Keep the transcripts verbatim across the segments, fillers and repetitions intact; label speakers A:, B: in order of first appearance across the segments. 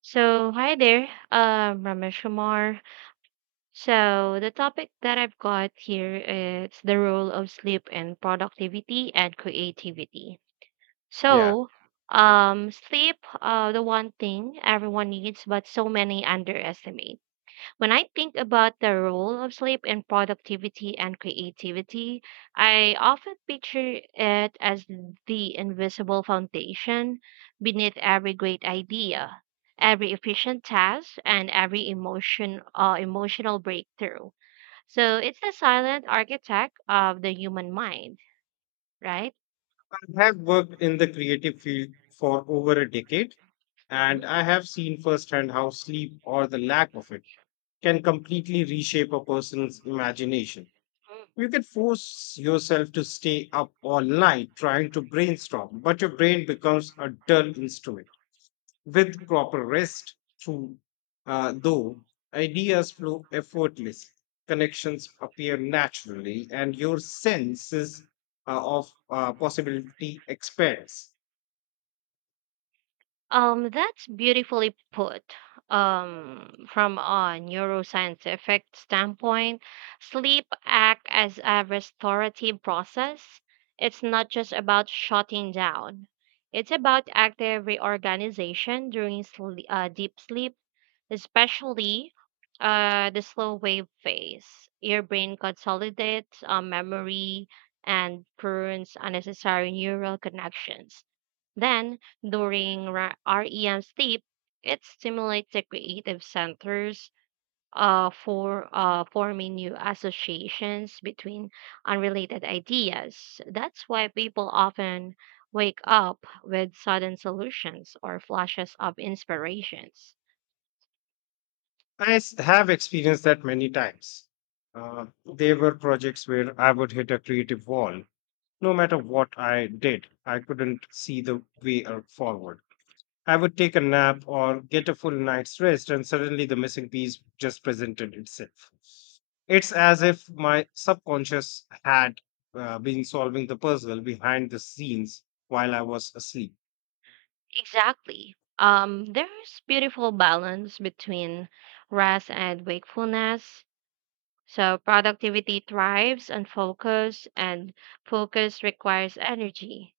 A: So, hi there, um, Ramesh Kumar. So, the topic that I've got here is the role of sleep in productivity and creativity.
B: Yeah,
A: So, um, Sleep, uh, the one thing everyone needs, but so many underestimate. When I think about the role of sleep in productivity and creativity, I often picture it as the invisible foundation beneath every great idea, every efficient task, and every emotion uh, emotional breakthrough. So it's the silent architect of the human mind, right?
B: I have worked in the creative field for over a decade, and I have seen firsthand how sleep or the lack of it can completely reshape a person's imagination. You can force yourself to stay up all night trying to brainstorm, but your brain becomes a dull instrument. With proper rest, through, uh, though, ideas flow effortlessly, connections appear naturally, and your senses uh, of uh, possibility expands.
A: Um, that's beautifully put. Um, from a neuroscientific standpoint, sleep act as a restorative process. It's not just about shutting down. It's about active reorganization during sle- uh, deep sleep especially uh, the slow wave phase. Your brain consolidates uh, memory and prunes unnecessary neural connections. Then, during ra- REM sleep, it stimulates the creative centers uh, for uh, forming new associations between unrelated ideas. That's why people often wake up with sudden solutions or flashes of inspirations.
B: I s- have experienced that many times. Uh, there were projects where I would hit a creative wall. No matter what I did, I couldn't see the way uh, forward. I would take a nap or get a full night's rest, and suddenly the missing piece just presented itself. It's as if my subconscious had uh, been solving the puzzle behind the scenes while I was asleep.
A: Exactly. Um, there's beautiful balance between rest and wakefulness. So productivity thrives on focus, and focus requires energy.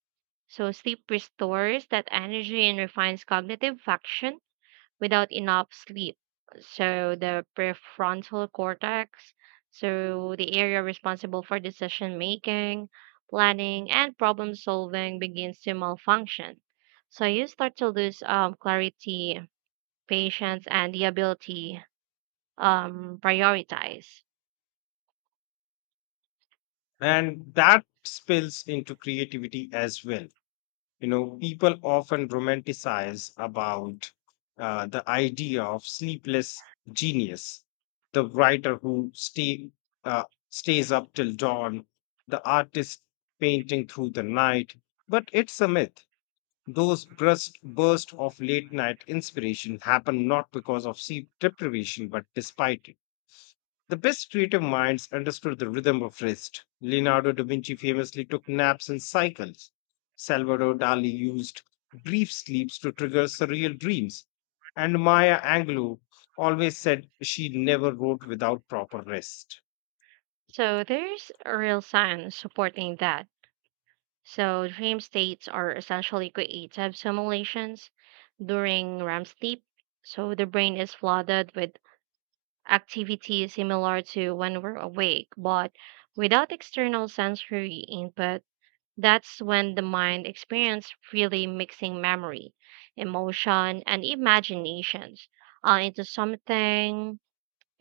A: So sleep restores that energy and refines cognitive function without enough sleep. So the prefrontal cortex, so the area responsible for decision making, planning, and problem solving begins to malfunction. So you start to lose um, clarity, patience, and the ability um prioritize.
B: And that spills into creativity as well. You know, people often romanticize about uh, the idea of sleepless genius, the writer who stay, uh, stays up till dawn, the artist painting through the night. But it's a myth. Those burst, burst of late night inspiration happen not because of sleep deprivation but despite it. The best creative minds understood the rhythm of rest. Leonardo da Vinci famously took naps in cycles. Salvador Dali used brief sleeps to trigger surreal dreams. And Maya Angelou always said she never wrote without proper rest.
A: So there's a real science supporting that. So dream states are essentially creative simulations during REM sleep. So the brain is flooded with activity similar to when we're awake, but without external sensory input. That's when the mind experiences really mixing memory, emotion, and imaginations uh, into something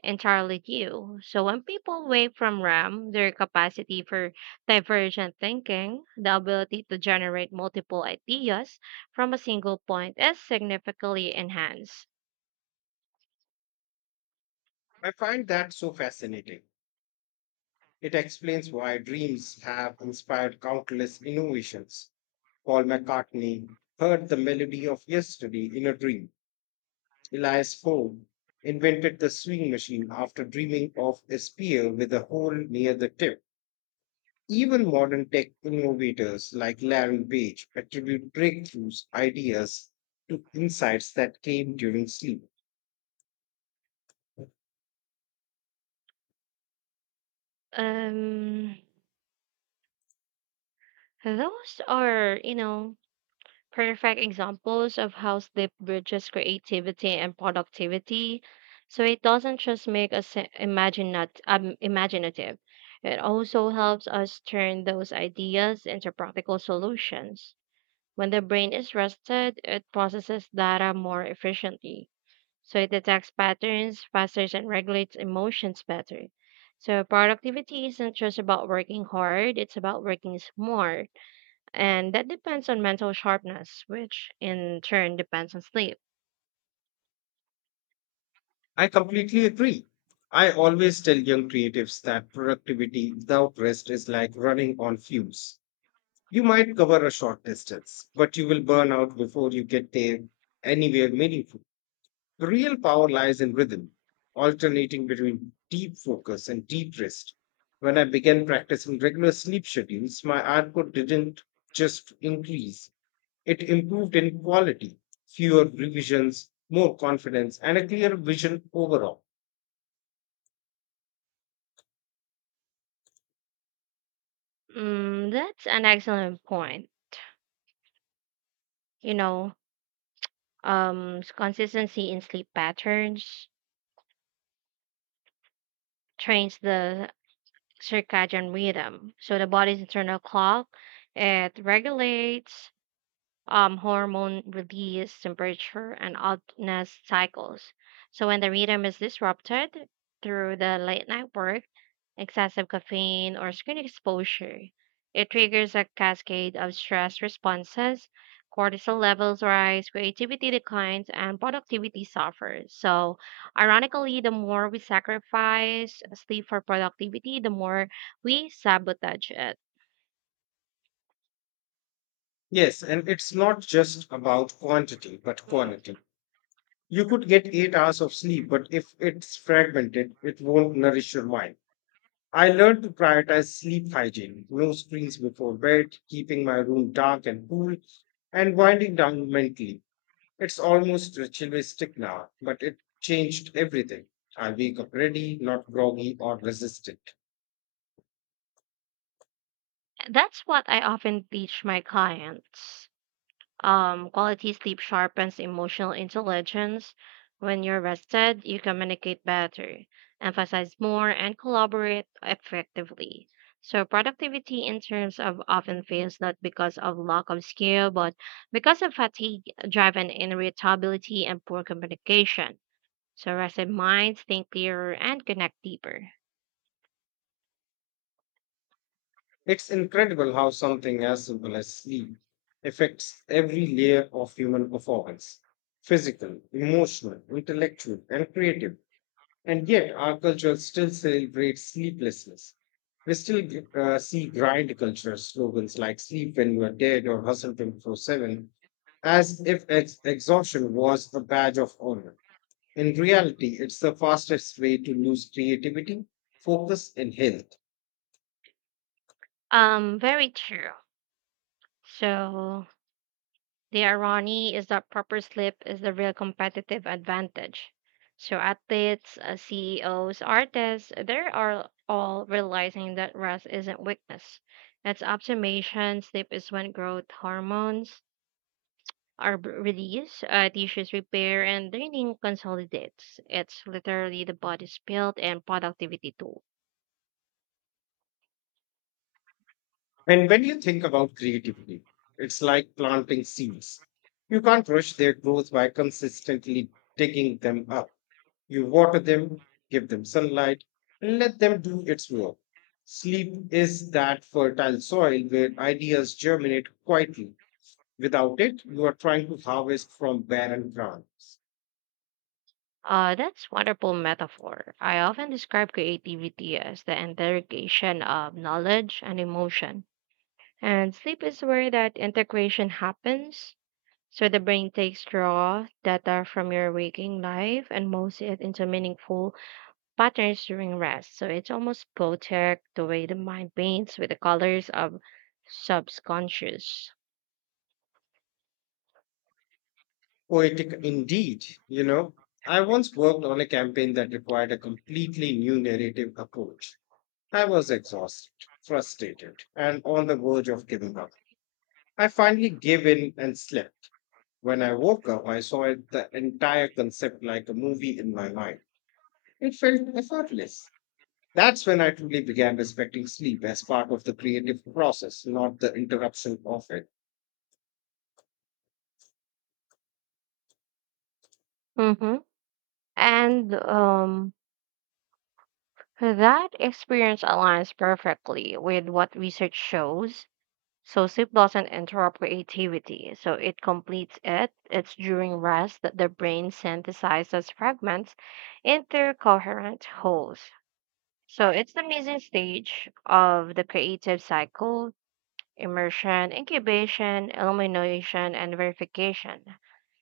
A: entirely new. So when people wake from REM, their capacity for divergent thinking, the ability to generate multiple ideas from a single point, is significantly enhanced.
B: I find that so fascinating. It explains why dreams have inspired countless innovations. Paul McCartney heard the melody of yesterday in a dream. Elias Ford invented the swing machine after dreaming of a spear with a hole near the tip. Even modern tech innovators like Larry Page attribute breakthroughs, ideas to insights that came during sleep.
A: Um, Those are, you know, perfect examples of how sleep bridges creativity and productivity. So it doesn't just make us I- imagine not um, imaginative. It also helps us turn those ideas into practical solutions. When the brain is rested, it processes data more efficiently. So it detects patterns faster and regulates emotions better. So productivity isn't just about working hard, it's about working smart and that depends on mental sharpness, which in turn depends on sleep.
B: I completely agree. I always tell young creatives that productivity without rest is like running on fumes. You might cover a short distance, but you will burn out before you get there anywhere meaningful. The real power lies in rhythm, alternating between deep focus and deep rest. When I began practicing regular sleep schedules, my output didn't just increase, it improved in quality, fewer revisions, more confidence, and a clear vision overall.
A: Mm, that's an excellent point. You know, um, s- Consistency in sleep patterns trains the circadian rhythm. So the body's internal clock, it regulates um, hormone release, temperature, and oddness cycles. So when the rhythm is disrupted through the late night work, excessive caffeine, or screen exposure. It triggers a cascade of stress responses. Cortisol levels rise, creativity declines, and productivity suffers. So, ironically, the more we sacrifice sleep for productivity, the more we sabotage it.
B: Yes, and it's not just about quantity, but
A: Mhm.
B: quality. You could get eight hours of sleep, but if it's fragmented, it won't nourish your mind. I learned to prioritize sleep hygiene, no screens before bed, keeping my room dark and cool, and winding down mentally. It's almost ritualistic now, but it changed everything. I wake up ready, not groggy or resistant.
A: That's what I often teach my clients. Um, quality sleep sharpens emotional intelligence. When you're rested, you communicate better, emphasize more, and collaborate effectively. So, productivity in terms of often fails not because of lack of skill, but because of fatigue, driven irritability, and poor communication. So, rested minds think clearer and connect deeper.
B: It's incredible how something as simple as sleep affects every layer of human performance, physical, emotional, intellectual, and creative. And yet, our culture still celebrates sleeplessness. We still g- uh, see grind culture slogans like "sleep when you are dead" or "hustle twenty-four seven," as if ex- exhaustion was a badge of honor. In reality, it's the fastest way to lose creativity, focus, and health.
A: Um, very true. So, the irony is that proper sleep is the real competitive advantage. So athletes, uh, C E Os, artists, they are all realizing that rest isn't weakness. It's optimization. Sleep is when growth hormones are b- released, uh, tissues repair, and training consolidates. It's literally the body's build and productivity tool.
B: And when you think about creativity, it's like planting seeds. You can't rush their growth by consistently digging them up. You water them, give them sunlight, and let them do its work. Sleep is that fertile soil where ideas germinate quietly. Without it, you are trying to harvest from barren grounds.
A: Uh, that's wonderful metaphor. I often describe creativity as the interrogation of knowledge and emotion. And sleep is where that integration happens. So the brain takes raw data from your waking life and molds it into meaningful patterns during rest. So it's almost poetic the way the mind paints with the colors of subconscious.
B: Poetic indeed, you know. I once worked on a campaign that required a completely new narrative approach. I was exhausted, frustrated, and on the verge of giving up. I finally gave in and slept. When I woke up, I saw it, the entire concept like a movie in my mind. It felt effortless. That's when I truly began respecting sleep as part of the creative process, not the interruption of it.
A: Mm-hmm. And um, that experience aligns perfectly with what research shows. So sleep doesn't interrupt creativity, so it completes it. It's during rest that the brain synthesizes fragments into coherent wholes. So it's the amazing stage of the creative cycle, immersion, incubation, illumination, and verification.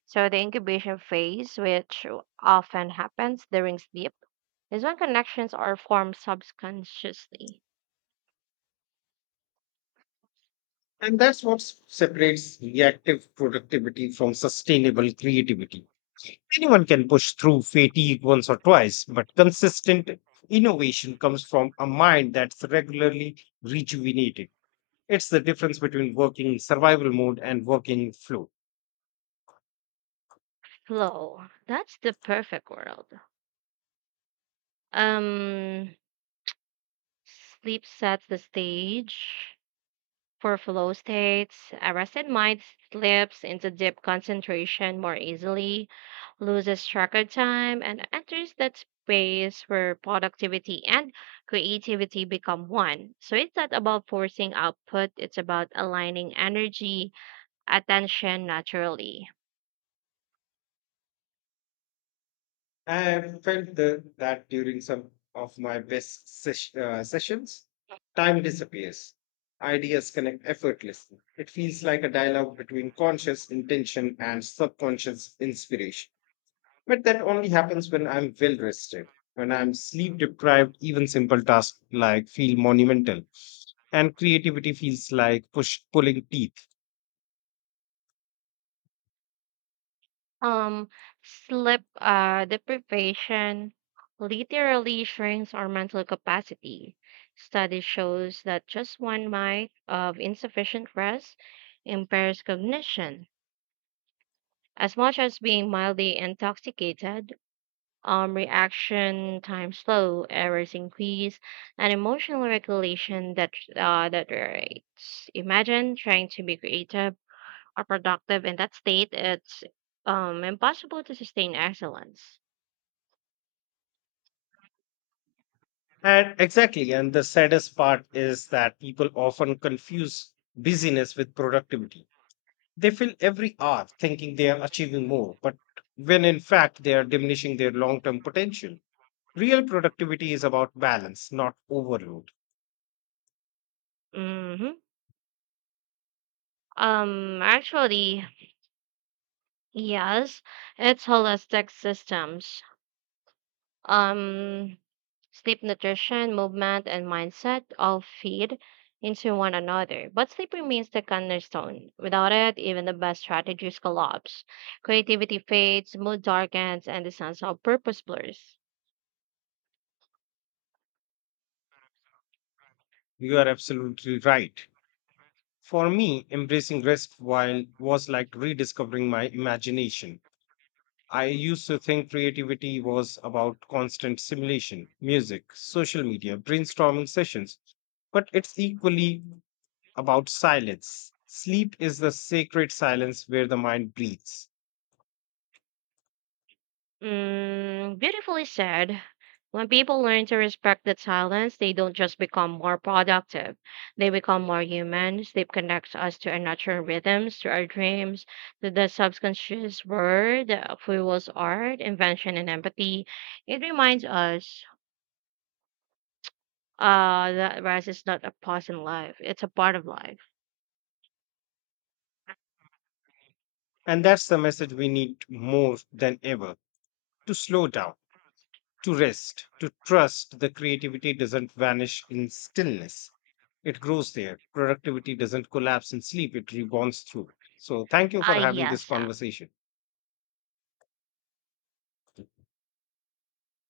A: So the incubation phase, which often happens during sleep, is when connections are formed subconsciously.
B: And that's what s- separates reactive productivity from sustainable creativity. Anyone can push through fatigue once or twice, but consistent innovation comes from a mind that's regularly rejuvenated. It's the difference between working in survival mode and working in flow.
A: Flow. That's the perfect world. Um Sleep sets the stage for flow states. A rested mind slips into deep concentration more easily, loses track of time, and enters that space where productivity and creativity become one. So it's not about forcing output, it's about aligning energy, attention naturally.
B: I have felt the, that during some of my best sesh, uh, sessions, time disappears. Ideas connect effortlessly. It feels like a dialogue between conscious intention and subconscious inspiration. But that only happens when I'm well rested. When I'm sleep deprived, even simple tasks like feel monumental and creativity feels like push pulling teeth.
A: Um, sleep uh, deprivation literally shrinks our mental capacity. Study shows that just one night of insufficient rest impairs cognition as much as being mildly intoxicated. Um, reaction time slow, errors increase, and emotional regulation that uh, that deteriorates. Imagine trying to be creative are productive in that state, it's um impossible to sustain excellence.
B: And exactly, and the saddest part is that people often confuse busyness with productivity. They fill every hour thinking they are achieving more, but when in fact they are diminishing their long term potential. Real productivity is about balance, not overload.
A: hmm Um, actually, yes, it's holistic systems. Um, Sleep, nutrition, movement, and mindset all feed into one another. But sleep remains the cornerstone. Without it, even the best strategies collapse. Creativity fades, mood darkens, and the sense of purpose blurs.
B: You are absolutely right. For me, embracing rest while was like rediscovering my imagination. I used to think creativity was about constant simulation, music, social media, brainstorming sessions, but it's equally about silence. Sleep is the sacred silence where the mind breathes.
A: Mm, beautifully said. When people learn to respect the silence, they don't just become more productive. They become more humans. They connect us to our natural rhythms, to our dreams, to the subconscious world that fuels art, invention, and empathy. It reminds us uh, that rest is not a pause in life, it's a part of life.
B: And that's the message we need more than ever, to slow down, to rest, to trust the creativity doesn't vanish in stillness. It grows there. Productivity doesn't collapse in sleep, it rebounds through. So, thank you
A: Ah,
B: for having this
A: yes. uh,
B: conversation.